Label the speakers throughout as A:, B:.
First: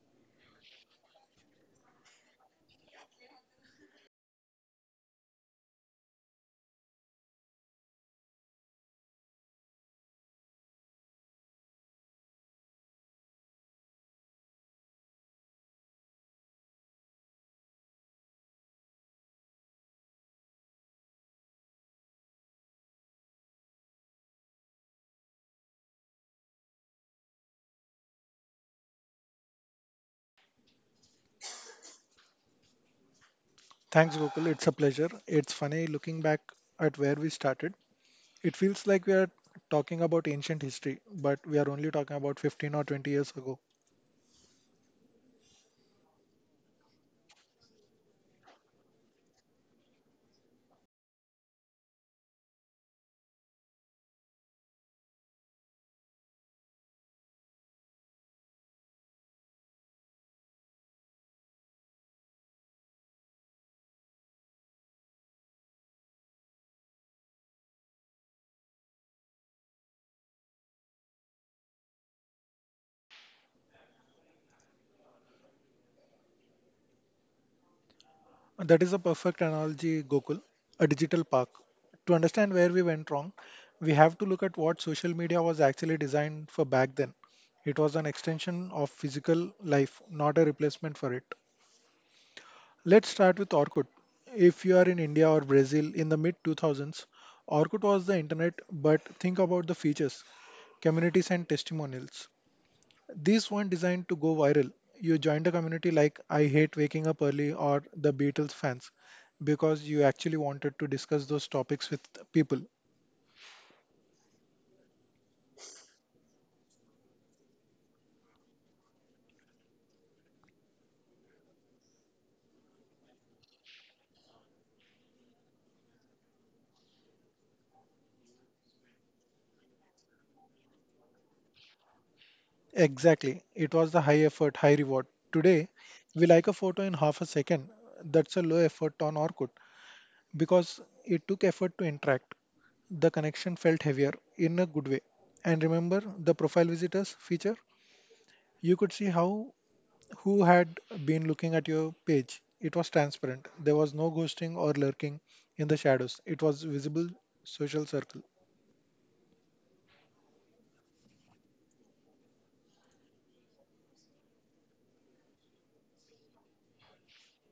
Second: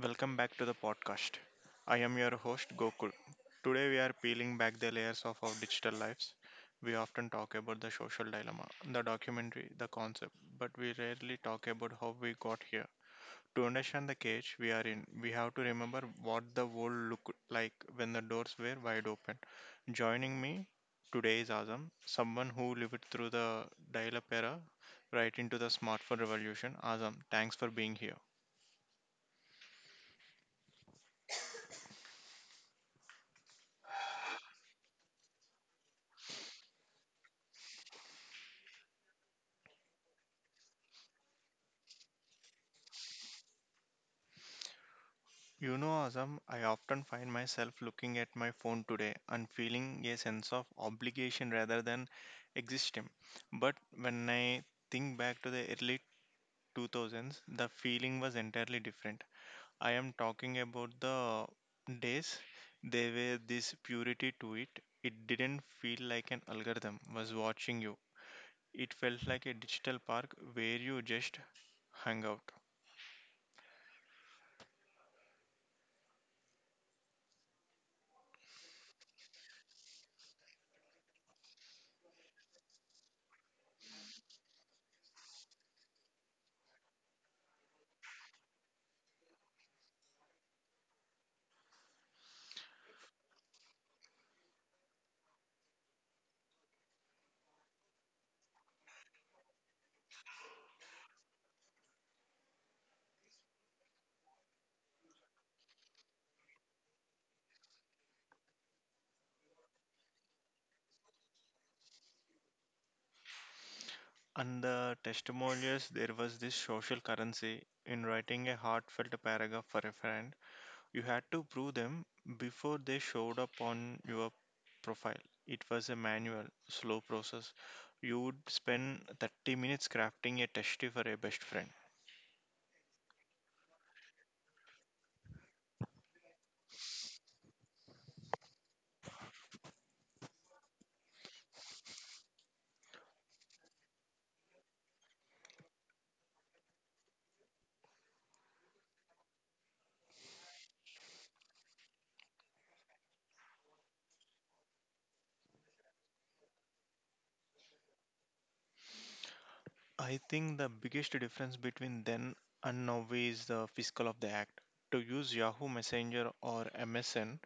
A: Welcome back to the podcast. I am your host Gokul. Today we are peeling back the layers of our digital lives. We often talk about the social dilemma, the documentary, the concept, but we rarely talk about how we got here. To understand the cage we are in, we have to remember what the world looked like when the doors were wide open. Joining me today is Azam, someone who lived through the dial-up era right into the smartphone revolution. Azam, thanks for being here.
B: Thanks, Gokul. It's a pleasure. It's funny looking back at where we started. It feels like we are talking about ancient history, but we are only talking about 15 or 20 years ago.
A: You know, Azam, I often find myself looking at my phone today and feeling a sense of obligation rather than existing. But when I think back to the early 2000s, the feeling was entirely different. I am talking about the days there were this purity to it. It didn't feel like an algorithm was watching you. It felt like a digital park where you just hung out.
B: That is a perfect analogy, Gokul, a digital park. To understand where we went wrong, we have to look at what social media was actually designed for back then. It was an extension of physical life, not a replacement for it. Let's start with Orkut. If you are in India or Brazil in the mid 2000s, Orkut was the internet, but think about the features, communities, and testimonials. These weren't designed to go viral. You joined a community like I Hate Waking Up Early or the Beatles fans because you actually wanted to discuss those topics with people.
A: And the testimonials, there was this social currency in writing a heartfelt paragraph for a friend. You had to prove them before they showed up on your profile. It was a manual, slow process. You would spend 30 minutes crafting a testy for a best friend.
B: Exactly. It was the high effort, high reward. Today, we like a photo in half a second. That's a low effort on Orkut because it took effort to interact. The connection felt heavier in a good way. And remember the profile visitors feature? You could see how who had been looking at your page. It was transparent. There was no ghosting or lurking in the shadows. It was visible social circle.
A: I think the biggest difference between then and now is the physical of the act. To use Yahoo Messenger or MSN,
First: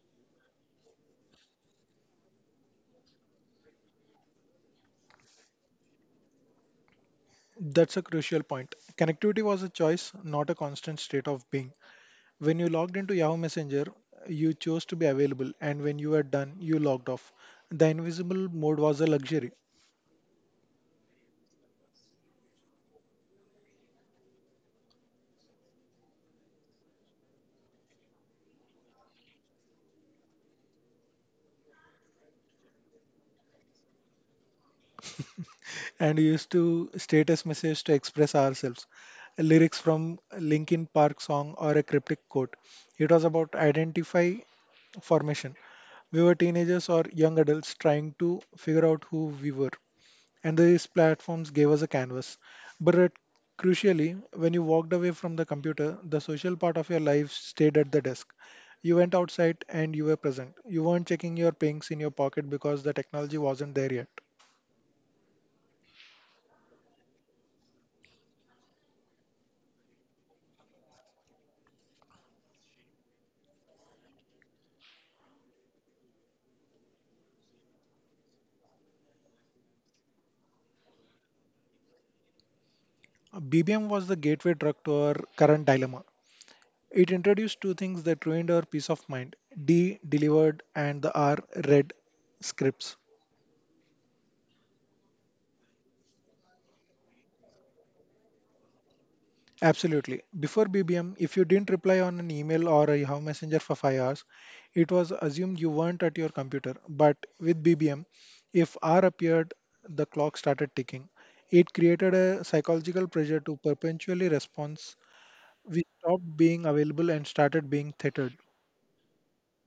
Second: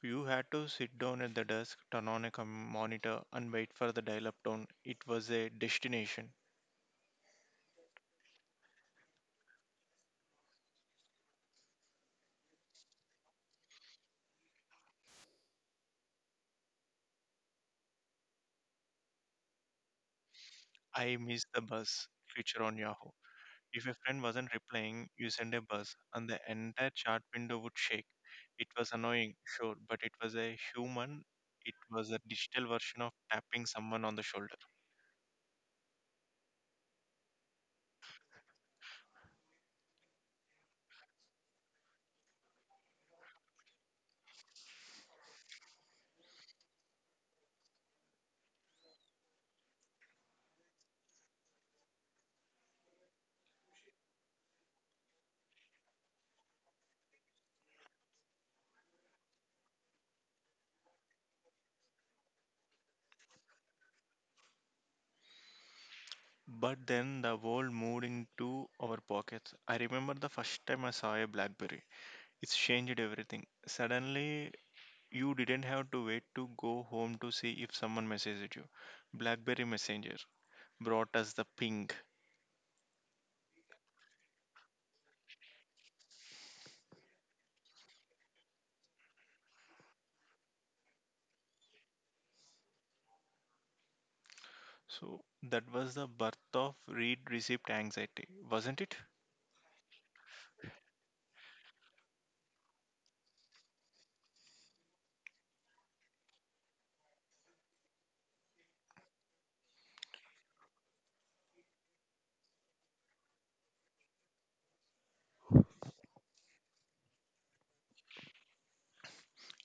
A: you had to sit down at the desk, turn on a monitor, and wait for the dial up tone. It was a destination.
B: That's a crucial point. Connectivity was a choice, not a constant state of being. When you logged into Yahoo Messenger, you chose to be available, and when you were done, you logged off. The invisible mode was a luxury.
A: I missed the bus feature on Yahoo. If a friend wasn't replying, you send a buzz, and the entire chat window would shake. It was annoying, sure, but it was a human. It was a digital version of tapping someone on the shoulder.
B: And used to status message to express ourselves. Lyrics from Linkin Park song or a cryptic quote. It was about identify formation. We were teenagers or young adults trying to figure out who we were, and these platforms gave us a canvas. But it- Crucially, when you walked away from the computer, the social part of your life stayed at the desk. You went outside and you were present. You weren't checking your pings in your pocket because the technology wasn't there yet.
A: But then the world moved into our pockets. I remember the first time I saw a Blackberry. It's changed everything. Suddenly, you didn't have to wait to go home to see if someone messaged you. BlackBerry Messenger brought us the ping.
B: BBM was the gateway drug to our current dilemma. It introduced two things that ruined our peace of mind: D delivered and the R read scripts.
A: So that was the birth of read receipt anxiety, wasn't it?
B: Absolutely. Before BBM, if you didn't reply on an email or a Yahoo Messenger for 5 hours, it was assumed you weren't at your computer. But with BBM, if R appeared, the clock started ticking. It created a psychological pressure to perpetually respond. We stopped being available and started being tethered.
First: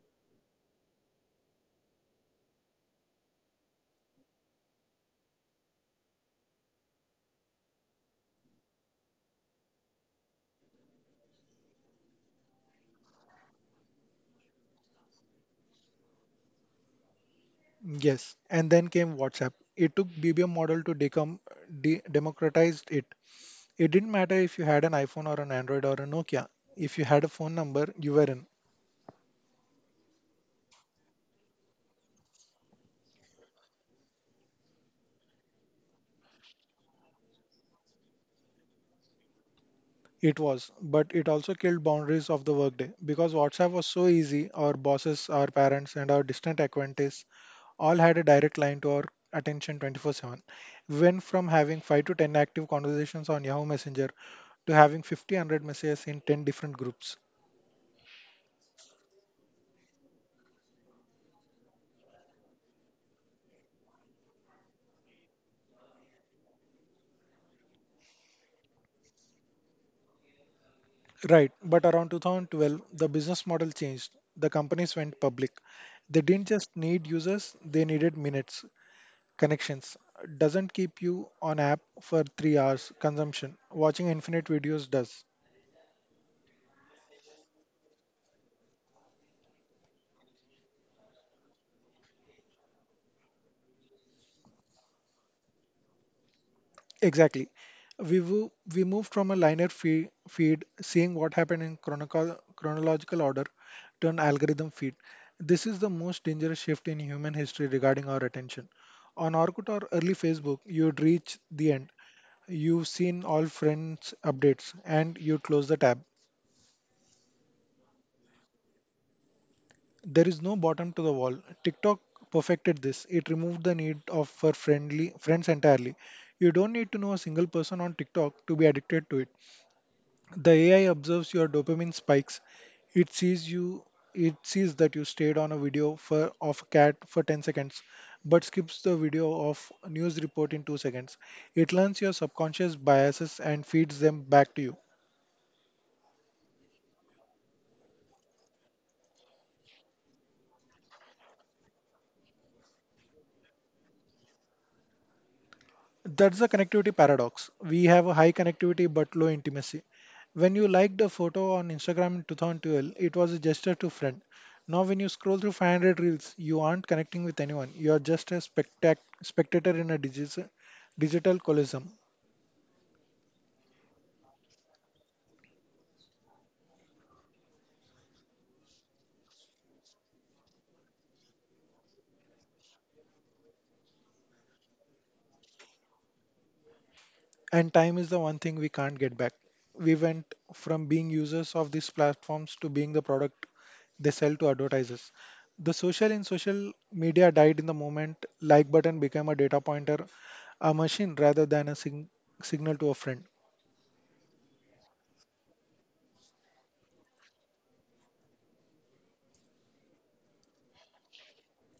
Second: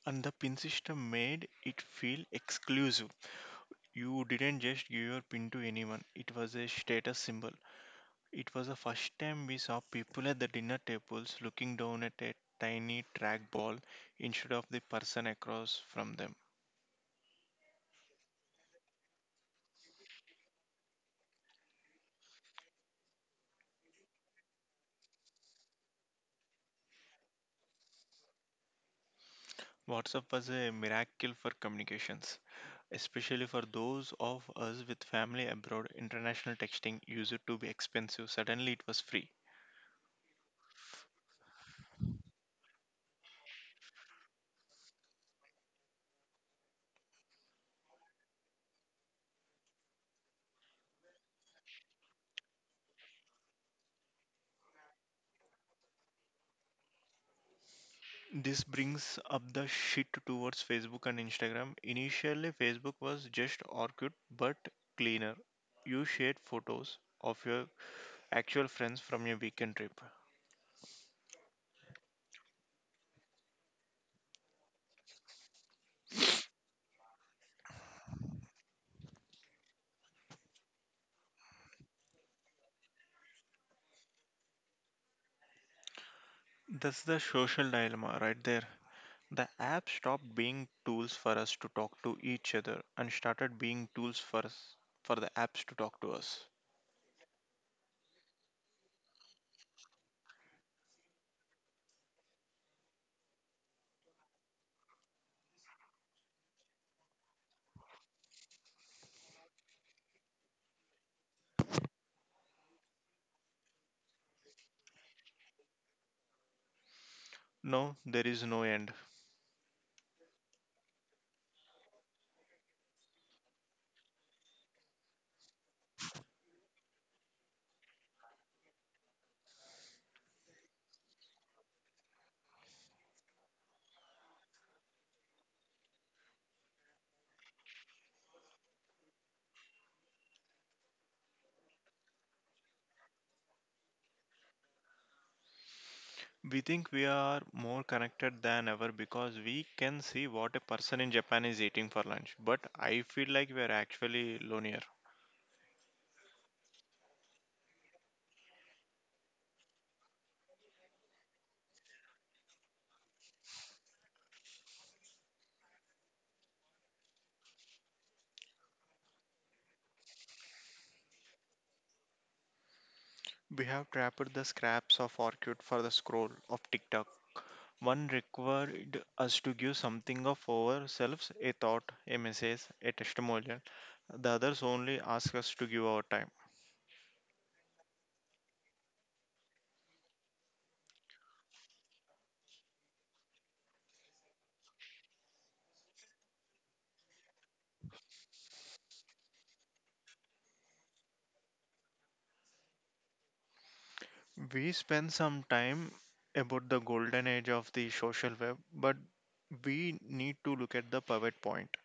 A: And the pin system made it feel exclusive. You didn't just give your pin to anyone, it was a status symbol. It was the first time we saw people at the dinner tables looking down at a tiny trackball instead of the person across from them.
B: Yes, and then came WhatsApp. It took BBM model to decom de democratized it. It didn't matter if you had an iPhone or an Android or a Nokia. If you had a phone number, you were in.
A: WhatsApp was a miracle for communications, especially for those of us with family abroad. International texting used to be expensive. Suddenly, it was free.
B: It was, but it also killed boundaries of the workday because WhatsApp was so easy. Our bosses, our parents, and our distant acquaintances all had a direct line to our attention 24/7. We went from having 5 to 10 active conversations on Yahoo Messenger to having 50, 100 messages in 10 different groups.
A: This brings up the shit towards Facebook and Instagram. Initially, Facebook was just Orkut but cleaner. You shared photos of your actual friends from your weekend trip.
B: Right, but around 2012, the business model changed. The companies went public. They didn't just need users, they needed minutes, connections. Doesn't keep you on app for 3 hours, consumption. Watching infinite videos does.
A: That's the social dilemma right there. The app stopped being tools for us to talk to each other and started being tools for us, for the apps to talk to us.
B: Exactly. We moved from a feed, seeing what happened in chronological order, to an algorithm feed. This is the most dangerous shift in human history regarding our attention. On Orkut or early Facebook, you would reach the end. You've seen all friends' updates and you close the tab.
A: No, there is no end.
B: There is no bottom to the wall. TikTok perfected this. It removed the need of for friendly friends entirely. You don't need to know a single person on TikTok to be addicted to it. The AI observes your dopamine spikes. It sees you it sees that you stayed on a video for of a cat for 10 seconds but skips the video of news report in 2 seconds. It learns your subconscious biases and feeds them back to you.
A: We think we are more connected than ever because we can see what a person in Japan is eating for lunch, but I feel like we are actually lonelier.
B: That's the connectivity paradox. We have a high connectivity but low intimacy. When you liked a photo on Instagram in 2012, it was a gesture to friend. Now, when you scroll through 500 reels, you aren't connecting with anyone. You are just a spectator in a digital colosseum.
A: We have trapped the scraps of orchid for the scroll of TikTok. One required us to give something of ourselves, a thought, a message, a testimonial. The others only ask us to give our time.
B: And time is the one thing we can't get back. We went from being users of these platforms to being the product they sell to advertisers. The social in social media died in the moment like button became a data pointer, a machine rather than a signal to a friend.
A: We spend some time about the golden age of the social web, but we need to look at the pivot point.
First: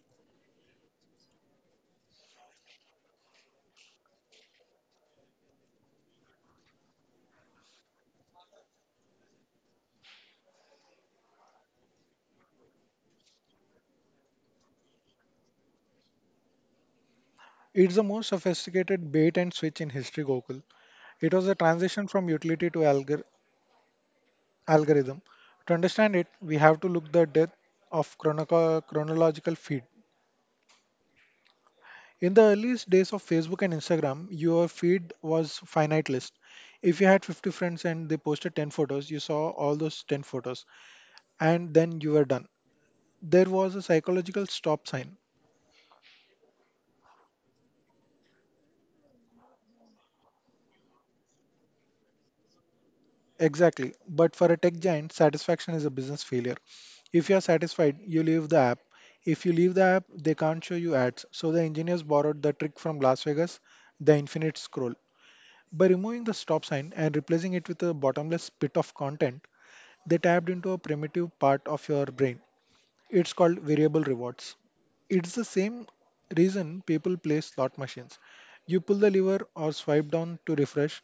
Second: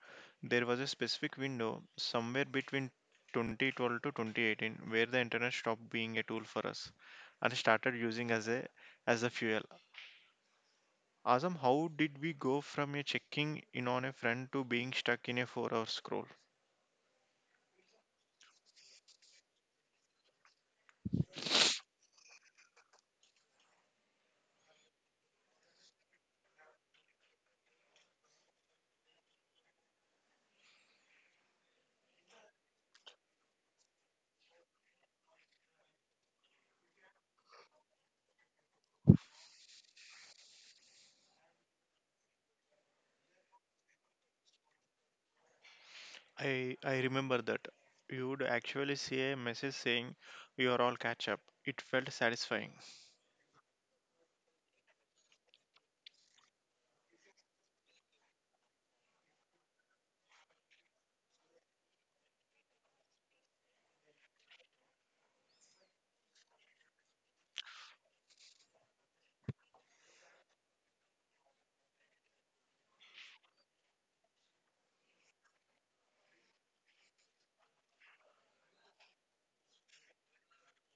A: There was a specific window somewhere between 2012 to 2018 where the internet stopped being a tool for us and started using as a fuel. Azam, how did we go from a checking in on a friend to being stuck in a four-hour scroll?
B: It's the most sophisticated bait and switch in history, Gokul. It was a transition from utility to algorithm. To understand it, we have to look the death of chronological feed. In the earliest days of Facebook and Instagram, your feed was finite list. If you had 50 friends and they posted 10 photos, you saw all those 10 photos and then you were done. There was a psychological stop sign.
A: I remember that. You would actually see a message saying you are all catch up. It felt satisfying.
B: Exactly. But for a tech giant, satisfaction is a business failure. If you're satisfied, you leave the app. If you leave the app, they can't show you ads. So the engineers borrowed the trick from Las Vegas, the infinite scroll. By removing the stop sign and replacing it with a bottomless pit of content, they tapped into a primitive part of your brain. It's called variable rewards. It's the same reason people play slot machines. You pull the lever or swipe down to refresh,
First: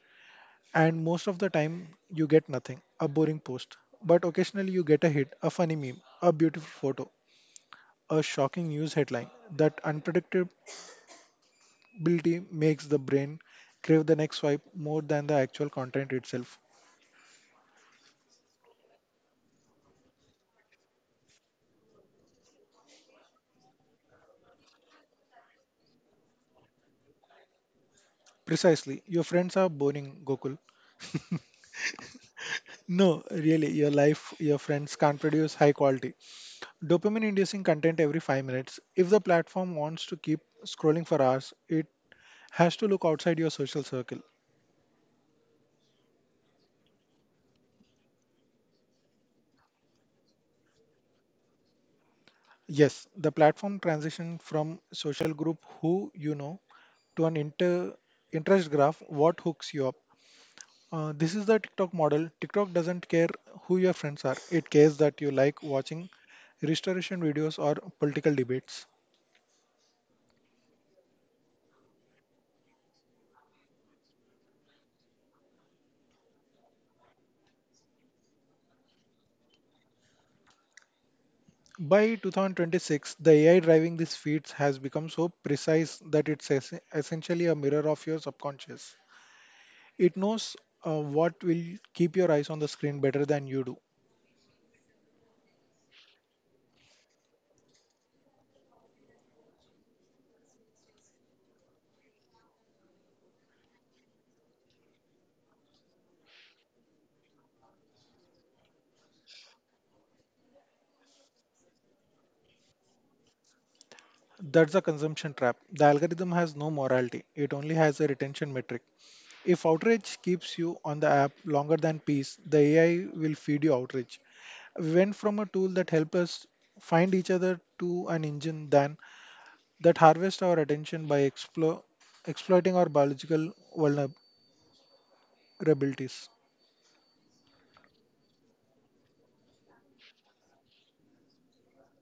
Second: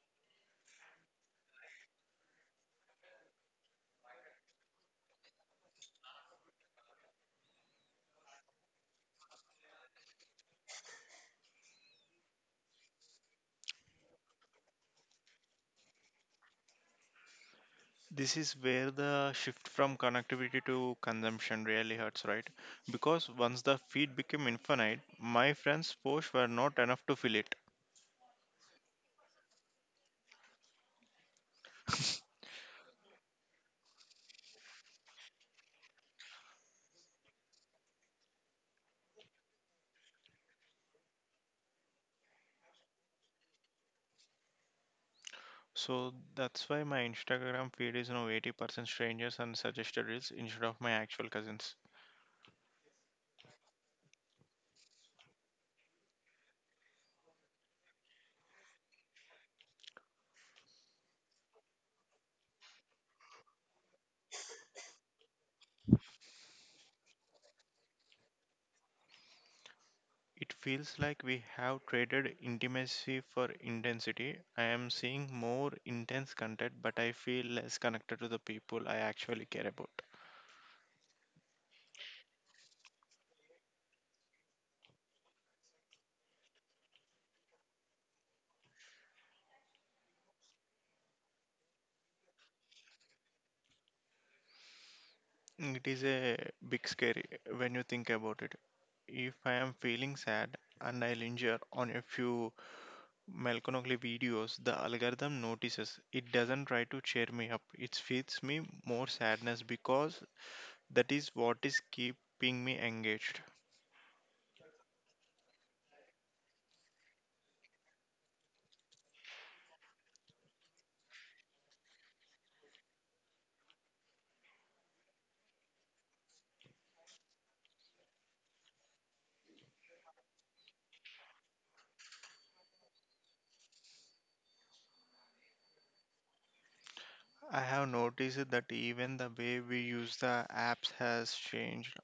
B: and most of the time you get nothing, a boring post. But occasionally you get a hit, a funny meme, a beautiful photo, a shocking news headline. That unpredictability makes the brain crave the next swipe more than the actual content itself.
A: This is where the shift from connectivity to consumption really hurts, right? Because once the feed became infinite, my friends' posts were not enough to fill it.
B: Precisely, your friends are boring, Gokul. No, really, your life, your friends can't produce high quality. Dopamine inducing content every 5 minutes. If the platform wants to keep scrolling for hours, it has to look outside your social circle.
A: So that's why my Instagram feed is now 80% strangers and suggested reels instead of my actual cousins.
B: Yes, the platform transition from social group who you know to an interest graph what hooks you up. This is the TikTok model. TikTok doesn't care who your friends are, it cares that you like watching restoration videos or political debates.
A: It feels like we have traded intimacy for intensity. I am seeing more intense content, but I feel less connected to the people I actually care about.
B: By 2026, the AI driving these feeds has become so precise that it's essentially a mirror of your subconscious. It knows what will keep your eyes on the screen better than you do.
A: It is a big scary when you think about it. If I am feeling sad and I linger on a few melancholy videos, the algorithm notices. It doesn't try to cheer me up. It feeds me more sadness because that is what is keeping me engaged.
B: That's a consumption trap. The algorithm has no morality, it only has a retention metric. If outrage keeps you on the app longer than peace, the AI will feed you outrage. We went from a tool that help us find each other to an engine than that harvest our attention by exploiting our biological vulnerabilities.
A: I have noticed that even the way we use the apps has changed.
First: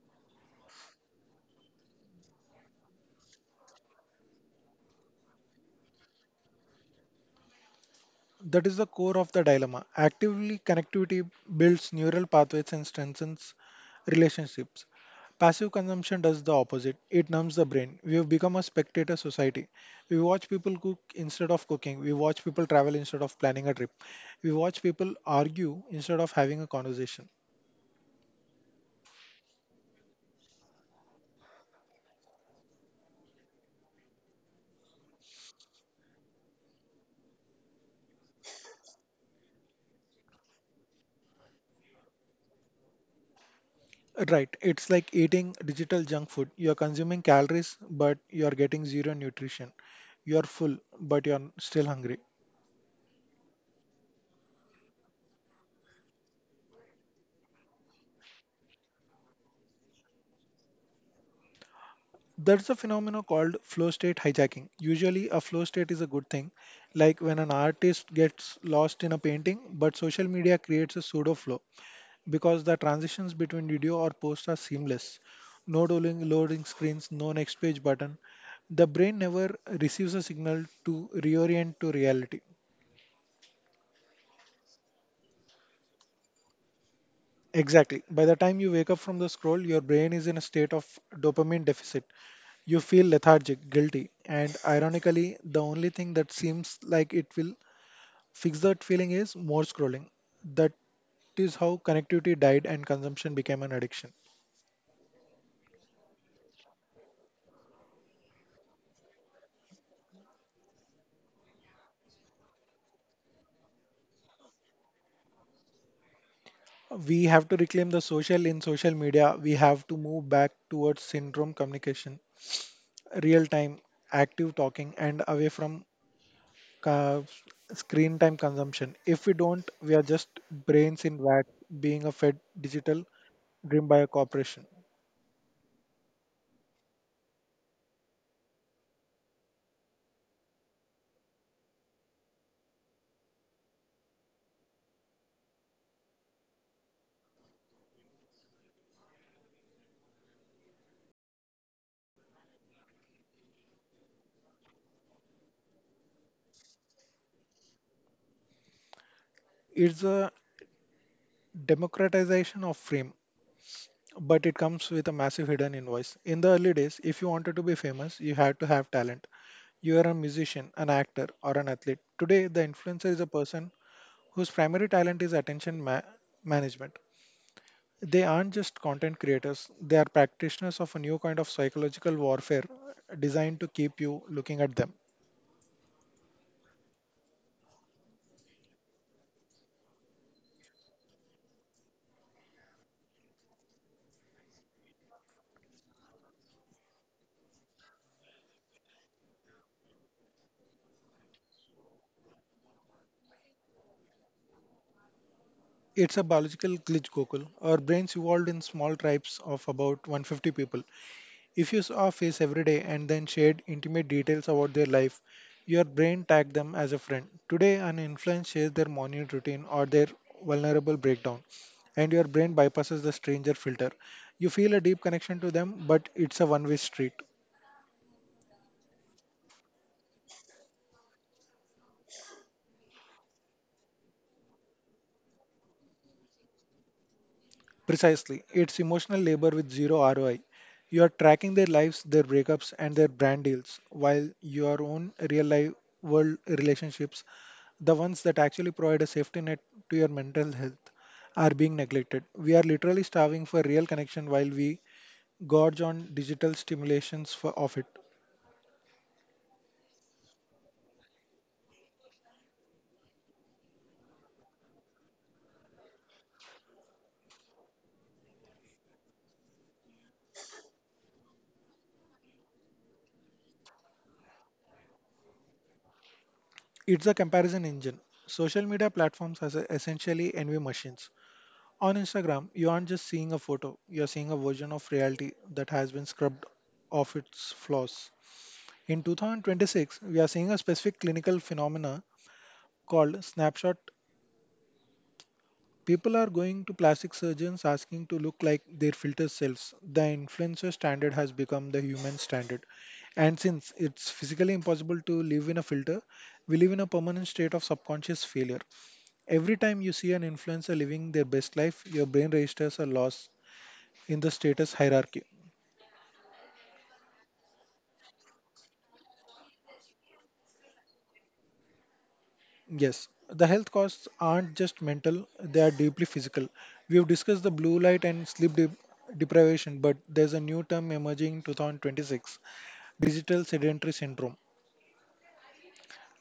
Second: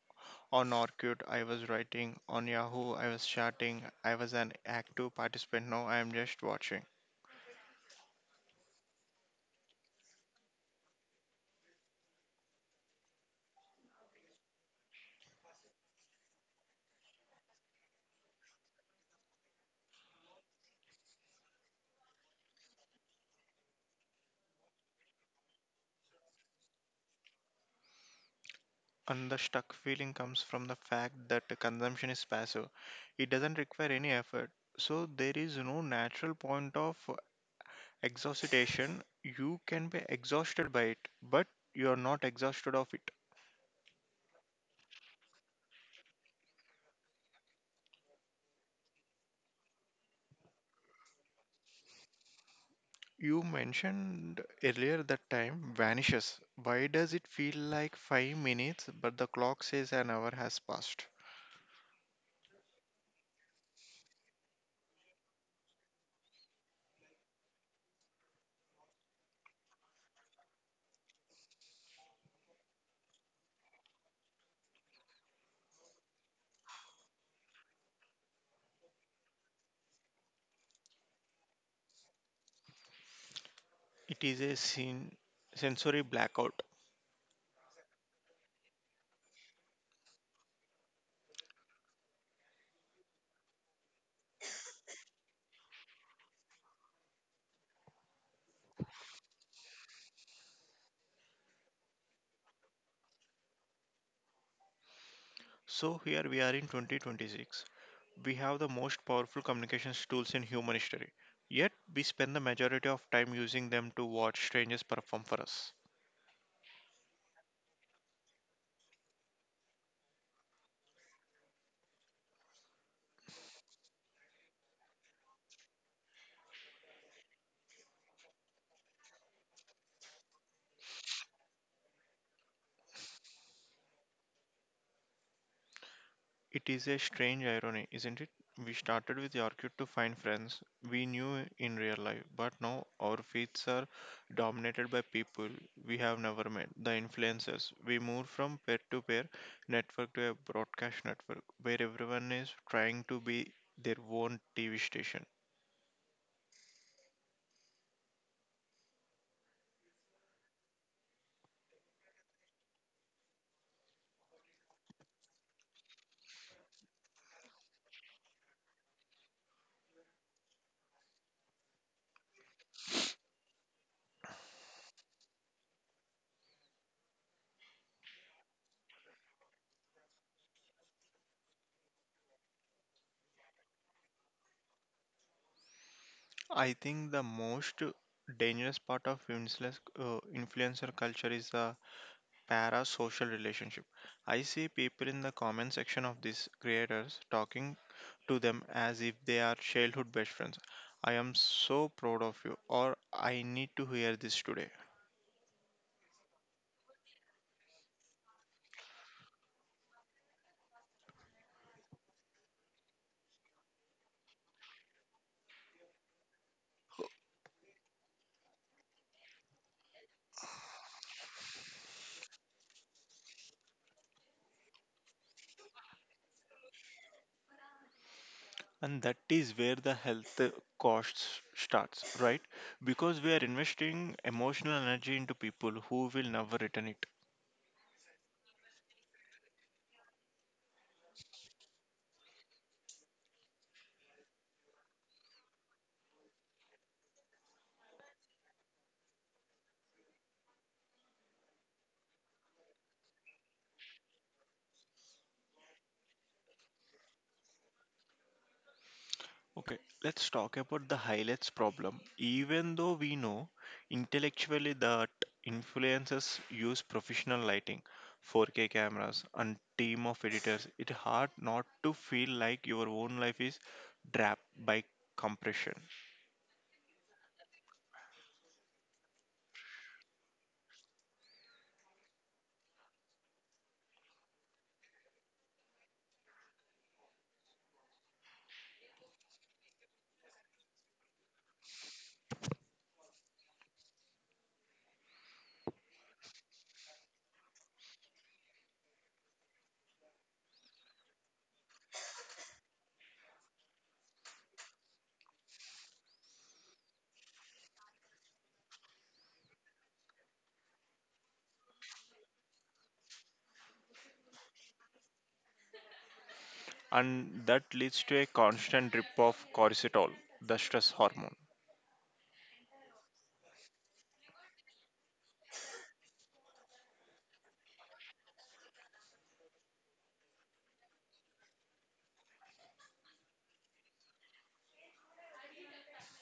A: On Orkut, I was writing. On Yahoo, I was chatting. I was an active participant. Now I am just watching.
B: That is the core of the dilemma. Actively connectivity builds neural pathways and strengthens relationships. Passive consumption does the opposite. It numbs the brain. We have become a spectator society. We watch people cook instead of cooking. We watch people travel instead of planning a trip. We watch people argue instead of having a conversation.
A: And the stuck feeling comes from the fact that the consumption is passive. It doesn't require any effort. So there is no natural point of exhaustion. You can be exhausted by it, but you are not exhausted of it.
B: Right, it's like eating digital junk food. You're consuming calories, but you're getting zero nutrition. You're full, but you're still hungry.
A: You mentioned earlier that time vanishes. Why does it feel like 5 minutes but the clock says an hour has passed?
B: That's a phenomenon called flow state hijacking. Usually, a flow state is a good thing, like when an artist gets lost in a painting, but social media creates a pseudo flow because the transitions between video or post are seamless. No loading screens, no next page button. The brain never receives a signal to reorient to reality.
A: It is a sensory blackout.
B: Exactly. By the time you wake up from the scroll, your brain is in a state of dopamine deficit. You feel lethargic, guilty, and ironically, the only thing that seems like it will fix that feeling is more scrolling. That is how connectivity died and consumption became an addiction.
A: So here we are in 2026. We have the most powerful communications tools in human history, yet we spend the majority of time using them to watch strangers perform for us.
B: We have to reclaim the social in social media. We have to move back towards syndrome communication, real time, active talking, and away from ca- screen time consumption. If we don't, we are just brains in vat being a fed digital dream by a corporation.
A: It is a strange irony, isn't it? We started with Orchid to find friends we knew in real life, but now our feeds are dominated by people we have never met, the influencers. We moved from peer to peer network to a broadcast network where everyone is trying to be their own TV station.
B: It's a democratization of fame, but it comes with a massive hidden invoice. In the early days, if you wanted to be famous, you had to have talent. You are a musician, an actor, or an athlete. Today, the influencer is a person whose primary talent is attention management. They aren't just content creators, they are practitioners of a new kind of psychological warfare designed to keep you looking at them.
A: I think the most dangerous part of influencer culture is the parasocial relationship. I see people in the comment section of these creators talking to them as if they are childhood best friends. I am so proud of you, or I need to hear this today.
B: It's a biological glitch, Gokul. Our brains evolved in small tribes of about 150 people. If you saw a face every day and then shared intimate details about their life, your brain tagged them as a friend. Today, an influence shares their morning routine or their vulnerable breakdown, and your brain bypasses the stranger filter. You feel a deep connection to them, but it's a one way street.
A: And that is where the health costs starts, right? Because we are investing emotional energy into people who will never return it.
B: Precisely. It's emotional labor with zero ROI. You are tracking their lives, their breakups, and their brand deals, while your own real life world relationships, the ones that actually provide a safety net to your mental health, are being neglected. We are literally starving for real connection while we gorge on digital stimulations of it.
A: Okay, let's talk about the highlights problem. Even though we know intellectually that influencers use professional lighting, 4K cameras, and team of editors, it's hard not to feel like your own life is trapped by compression.
B: It's a comparison engine. Social media platforms are essentially envy machines. On Instagram, you aren't just seeing a photo, you're seeing a version of reality that has been scrubbed of its flaws. In 2026, we are seeing a specific clinical phenomena called snapshot. People are going to plastic surgeons asking to look like their filter selves. The influencer standard has become the human standard. And since it's physically impossible to live in a filter, we live in a permanent state of subconscious failure. Every time you see an influencer living their best life, your brain registers a loss in the status hierarchy.
A: And that leads to a constant drip of cortisol, the stress hormone.
B: Yes, the health costs aren't just mental, they are deeply physical. We've discussed the blue light and deprivation, but there's a new term emerging in 2026, digital sedentary syndrome.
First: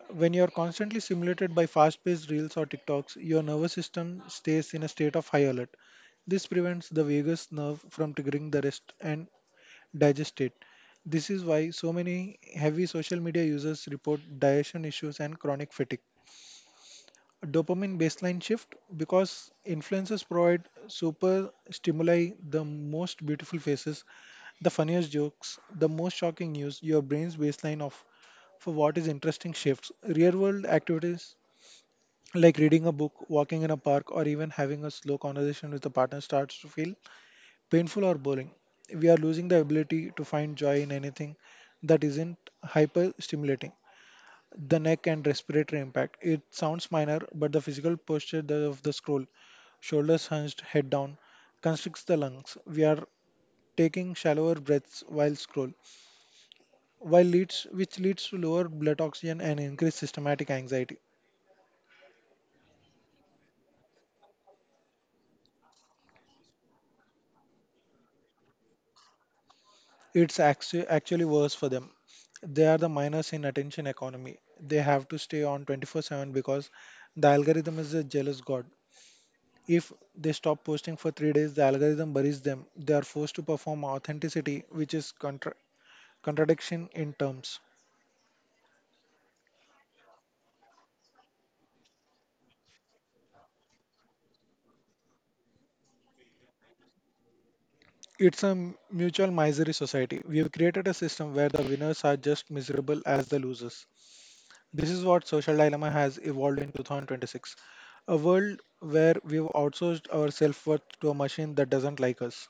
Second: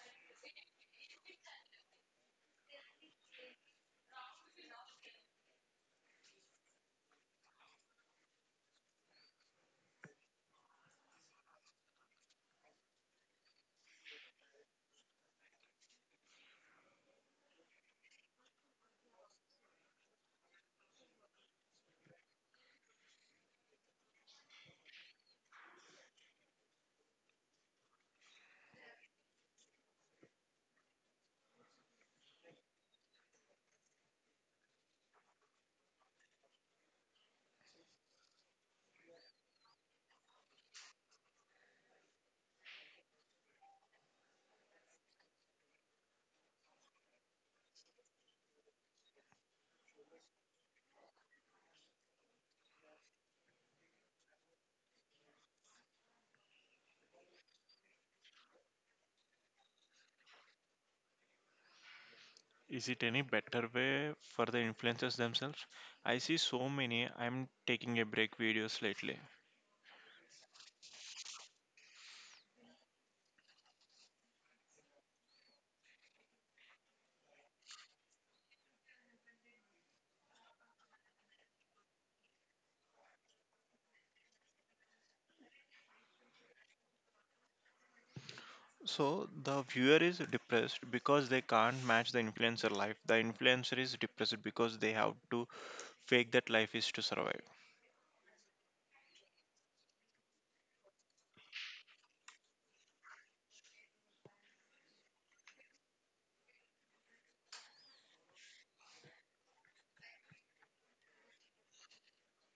B: When you're constantly stimulated by fast paced reels or TikToks, your nervous system stays in a state of high alert. This prevents the vagus nerve from triggering the rest and digest it. This is why so many heavy social media users report digestion issues and chronic fatigue. Dopamine baseline shift, because influences provide super stimuli, the most beautiful faces, the funniest jokes, the most shocking news. Your brain's baseline of for what is interesting shifts. Real world activities like reading a book, walking in a park, or even having a slow conversation with a partner starts to feel painful or boring. We are losing the ability to find joy in anything that isn't hyper stimulating. The neck and respiratory impact. It sounds minor, but the physical posture of the scroll, shoulders hunched, head down, constricts the lungs. We are taking shallower breaths while which leads to lower blood oxygen and increased systematic anxiety.
A: Is it any better way for the influencers themselves? I see so many I'm taking a break videos lately.
B: It's actually worse for them. They are the miners in attention economy. They have to stay on 24/7 because the algorithm is a jealous god. If they stop posting for 3 days, the algorithm buries them. They are forced to perform authenticity, which is contradiction in terms.
A: So the viewer is depressed because they can't match the influencer life. The influencer is depressed because they have to fake that life is to survive.
B: It's a mutual misery society. We have created a system where the winners are just miserable as the losers. This is what Social Dilemma has evolved in 2026, a world where we've outsourced our self worth to a machine that doesn't like us.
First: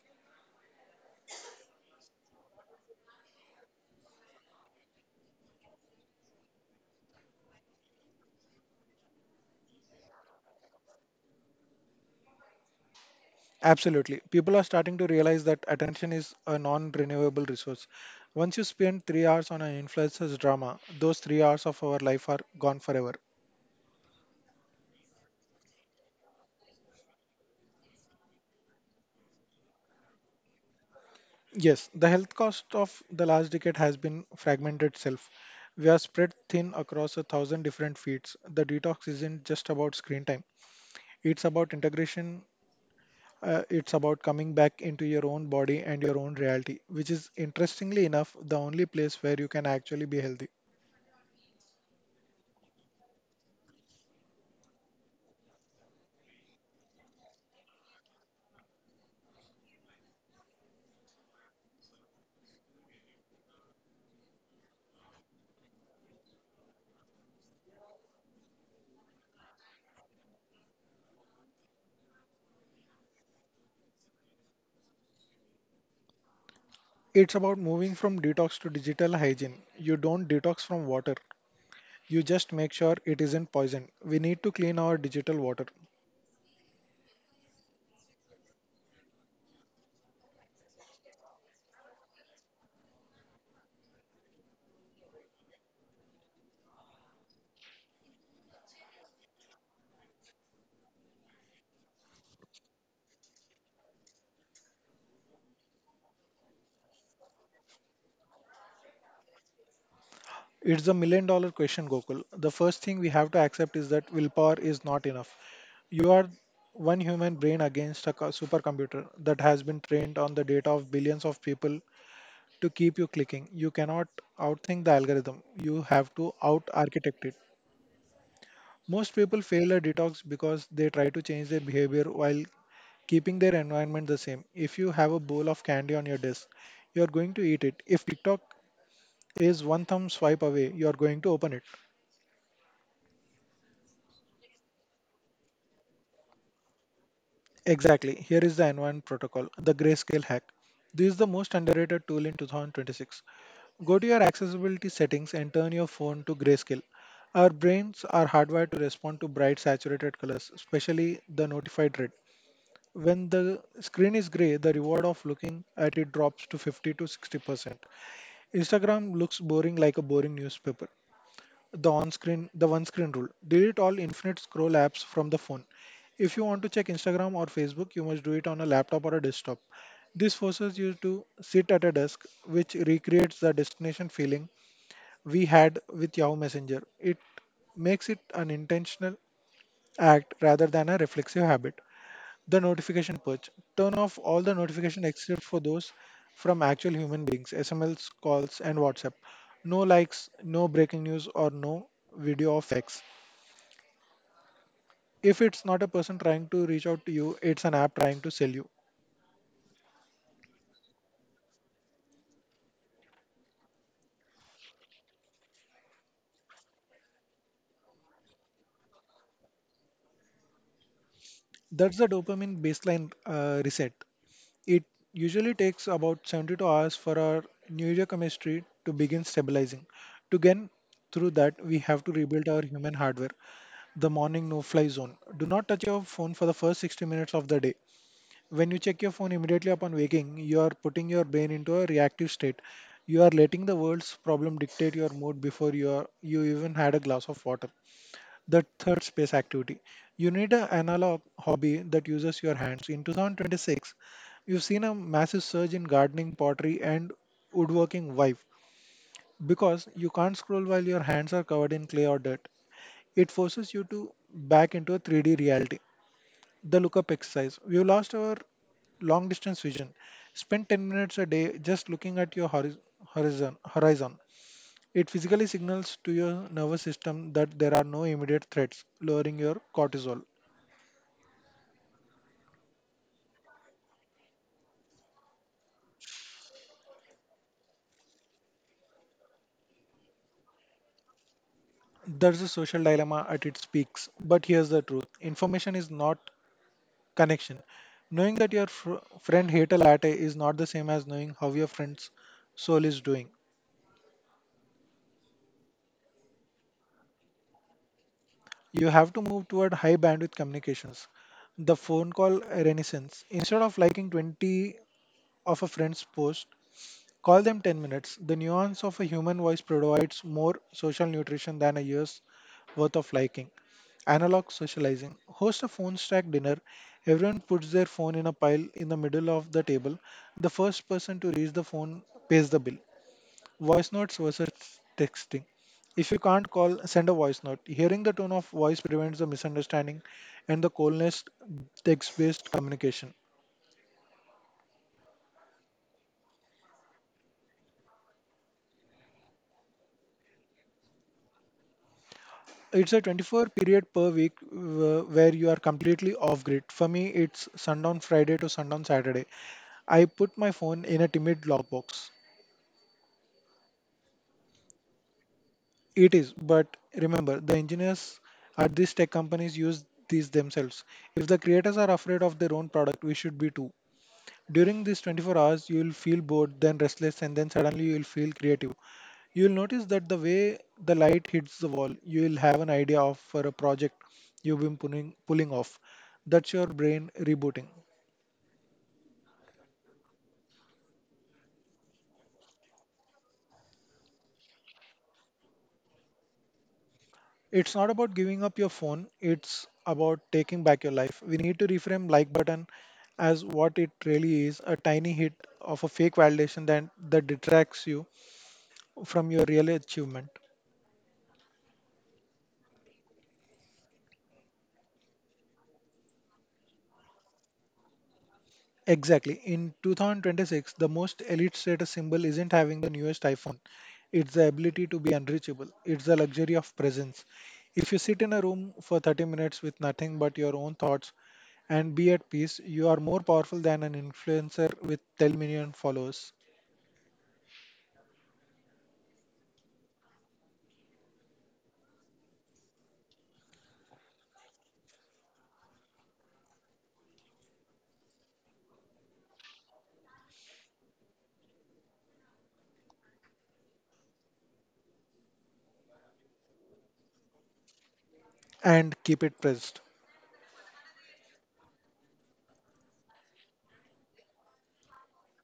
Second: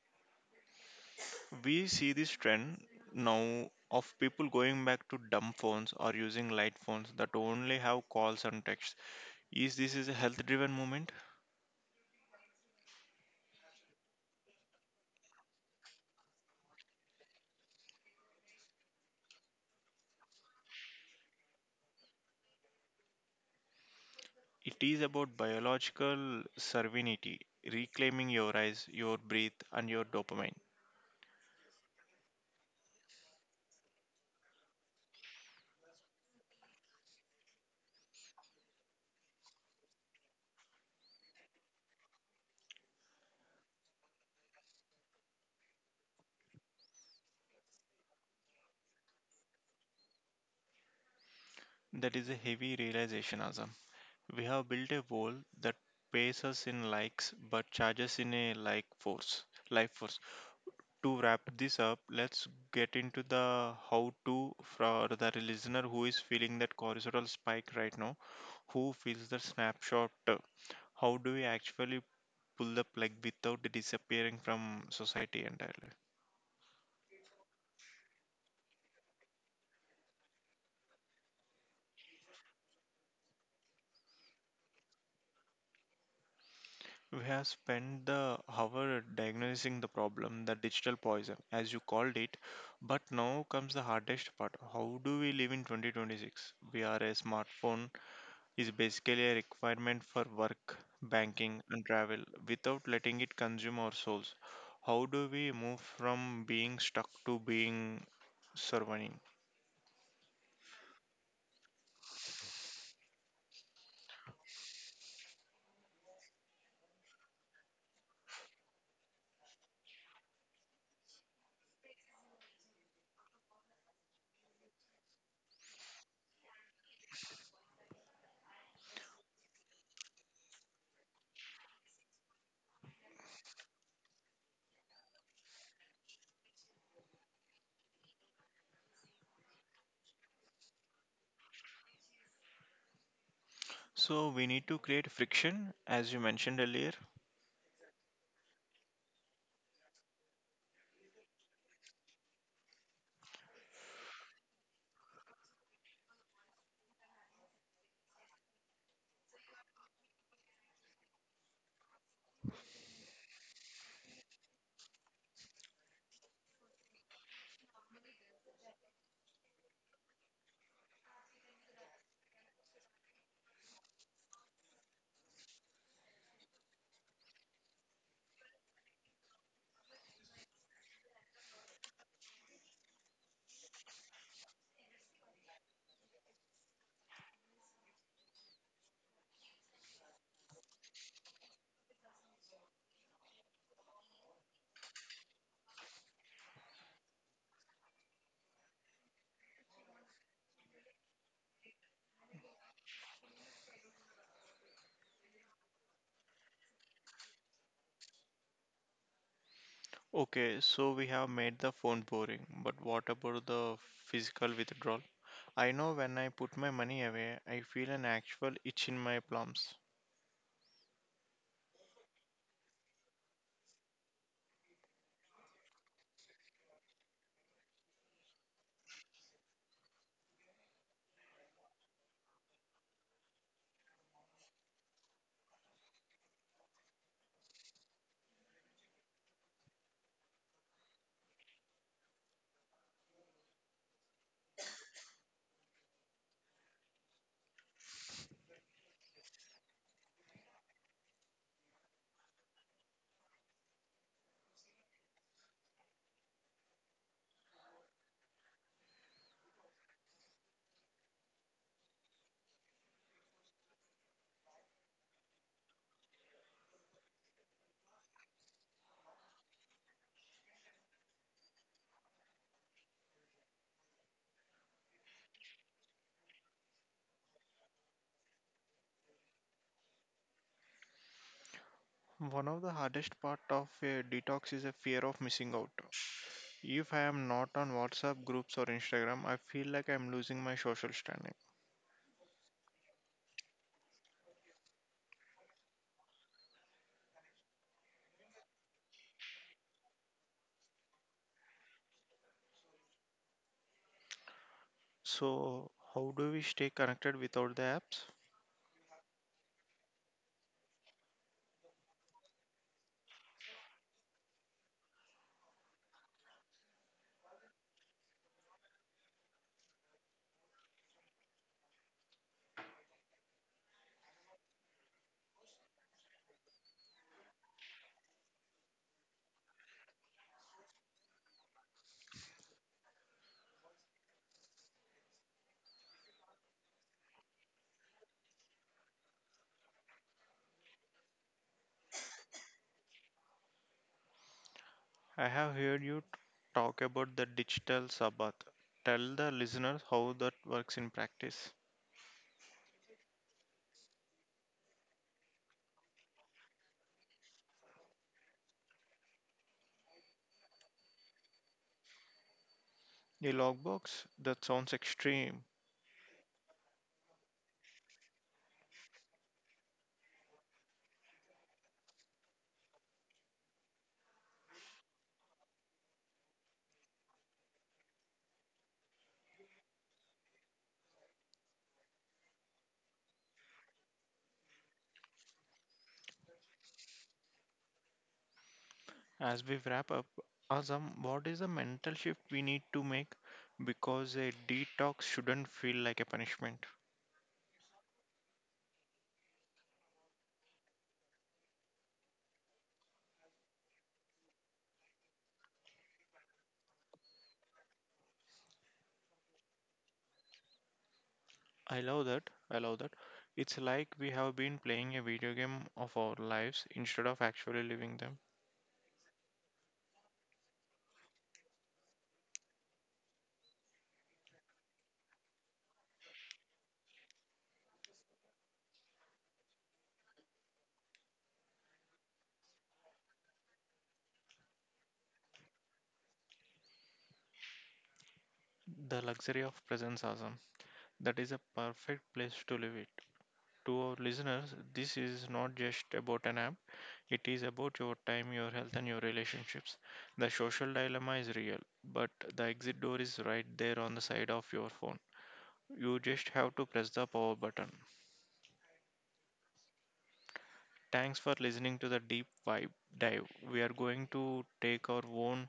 A: We see this trend now of people going back to dumb phones or using light phones that only have calls and texts. Is this is a health driven movement?
B: Absolutely. People are starting to realize that attention is a non renewable resource. Once you spend 3 hours on an influencer's drama, those 3 hours of our life are gone forever.
A: It is about biological serenity, reclaiming your eyes, your breath and your dopamine.
B: Yes, the health cost of the last decade has been fragmented self. We are spread thin across a thousand different feeds. The detox isn't just about screen time, it's about integration. It's about coming back into your own body and your own reality, which is interestingly enough the only place where you can actually be healthy.
A: That is a heavy realization, Azam. We have built a wall that pays us in likes but charges in a like force. Life force. To wrap this up, let's get into the how to for the listener who is feeling that horizontal spike right now, who feels the snapshot. How do we actually pull the plug without disappearing from society entirely?
B: It's about moving from detox to digital hygiene. You don't detox from water. You just make sure it isn't poisoned. We need to clean our digital water.
A: We have spent the hour diagnosing the problem, the digital poison, as you called it. But now comes the hardest part. How do we live in 2026? We are a smartphone is basically a requirement for work, banking, and travel without letting it consume our souls. How do we move from being stuck to being surviving?
B: It's a million dollar question, Gokul. The first thing we have to accept is that willpower is not enough. You are one human brain against a supercomputer that has been trained on the data of billions of people to keep you clicking. You cannot outthink the algorithm. You have to out architect it. Most people fail a detox because they try to change their behavior while keeping their environment the same. If you have a bowl of candy on your desk, you're going to eat it. If TikTok is one thumb swipe away, you're going to open it.
A: So we need to create friction, as you mentioned earlier.
B: Exactly. Here is the environment protocol, the grayscale hack. This is the most underrated tool in 2026. Go to your accessibility settings and turn your phone to grayscale. Our brains are hardwired to respond to bright, saturated colors, especially the notified red. When the screen is gray, the reward of looking at it drops to 50 to 60%. Instagram looks boring, like a boring newspaper. The one-screen rule. Delete all infinite scroll apps from the phone. If you want to check Instagram or Facebook, you must do it on a laptop or a desktop. This forces you to sit at a desk, which recreates the destination feeling we had with Yahoo Messenger. It makes it an intentional act rather than a reflexive habit. The notification purge. Turn off all the notifications except for those from actual human beings, SMS, calls, and WhatsApp. No likes, no breaking news, or no video of X. If it's not a person trying to reach out to you, it's an app trying to sell you.
A: Okay, so we have made the phone boring, but what about the physical withdrawal? I know when I put my money away, I feel an actual itch in my palms.
B: That's the dopamine baseline reset. It usually takes about 72 hours for our neurochemistry to begin stabilizing. To get through that, we have to rebuild our human hardware. The morning no fly zone. Do not touch your phone for the first 60 minutes of the day. When you check your phone immediately upon waking, you are putting your brain into a reactive state. You are letting the world's problem dictate your mood before you even had a glass of water. The third space activity. You need an analog hobby that uses your hands. In 2026, you've seen a massive surge in gardening, pottery, and woodworking vibe, because you can't scroll while your hands are covered in clay or dirt. It forces you to back into a 3D reality. The lookup exercise. You lost our long distance vision. Spend 10 minutes a day just looking at your horizon. It physically signals to your nervous system that there are no immediate threats, lowering your cortisol.
A: One of the hardest part of a detox is a fear of missing out. If I am not on WhatsApp groups or Instagram, I feel like I'm losing my social standing.
B: There's a social dilemma at its peaks. But here's the truth, information is not connection. Knowing that your friend hate a latte is not the same as knowing how your friend's soul is doing.
A: So, how do we stay connected without the apps?
B: You have to move toward high bandwidth communications. The phone call renaissance. Instead of liking 20 of a friend's post, call them 10 minutes. The nuance of a human voice provides more social nutrition than a year's worth of liking. Analog socializing. Host a phone stack dinner. Everyone puts their phone in a pile in the middle of the table. The first person to reach the phone pays the bill. Voice notes versus texting. If you can't call, send a voice note. Hearing the tone of voice prevents the misunderstanding and the coldness text based communication.
A: I have heard you talk about the digital sabbath. Tell the listeners how that works in practice.
B: It's a 24 period per week where you are completely off grid. For me, it's sundown Friday to sundown Saturday. I put my phone in a timid lockbox.
A: The logbooks, that sounds extreme.
B: It is, but remember, the engineers at these tech companies use these themselves. If the creators are afraid of their own product, we should be too. During these 24 hours, you will feel bored, then restless, and then suddenly you will feel creative. You will notice that the way the light hits the wall, you will have an idea of for a project you've been pulling off. That's your brain rebooting.
A: As we wrap up, Azam, what is the mental shift we need to make? Because a detox shouldn't feel like a punishment.
B: It's not about giving up your phone, it's about taking back your life. We need to reframe like button as what it really is, a tiny hit of a fake validation that detracts you from your real achievement.
A: I love that. I love that. It's like we have been playing a video game of our lives instead of actually living them.
B: Exactly. In 2026, the most elite status symbol isn't having the newest iPhone. It's the ability to be unreachable. It's the luxury of presence. If you sit in a room for 30 minutes with nothing but your own thoughts and be at peace, you are more powerful than an influencer with 10 million followers.
A: The luxury of presence, Azam. That is a perfect place to live it. To our listeners, this is not just about an app, it is about your time, your health, and your relationships. The social dilemma is real, but the exit door is right there on the side of your phone. You just have to press the power button.
B: And keep it pressed.
A: Thanks for listening to the deep vibe dive. We are going to take our own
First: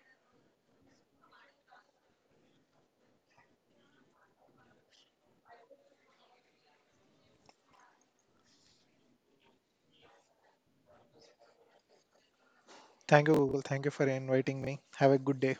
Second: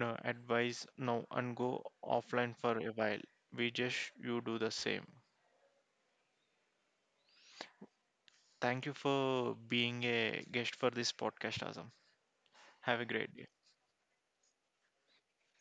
A: advice now and go offline for a while. We just you do the same. Thank you for being a guest for this podcast, Azam. Have a
B: Thank
A: great
B: you,
A: day.
B: Google. Thank you for inviting me. Have a good day.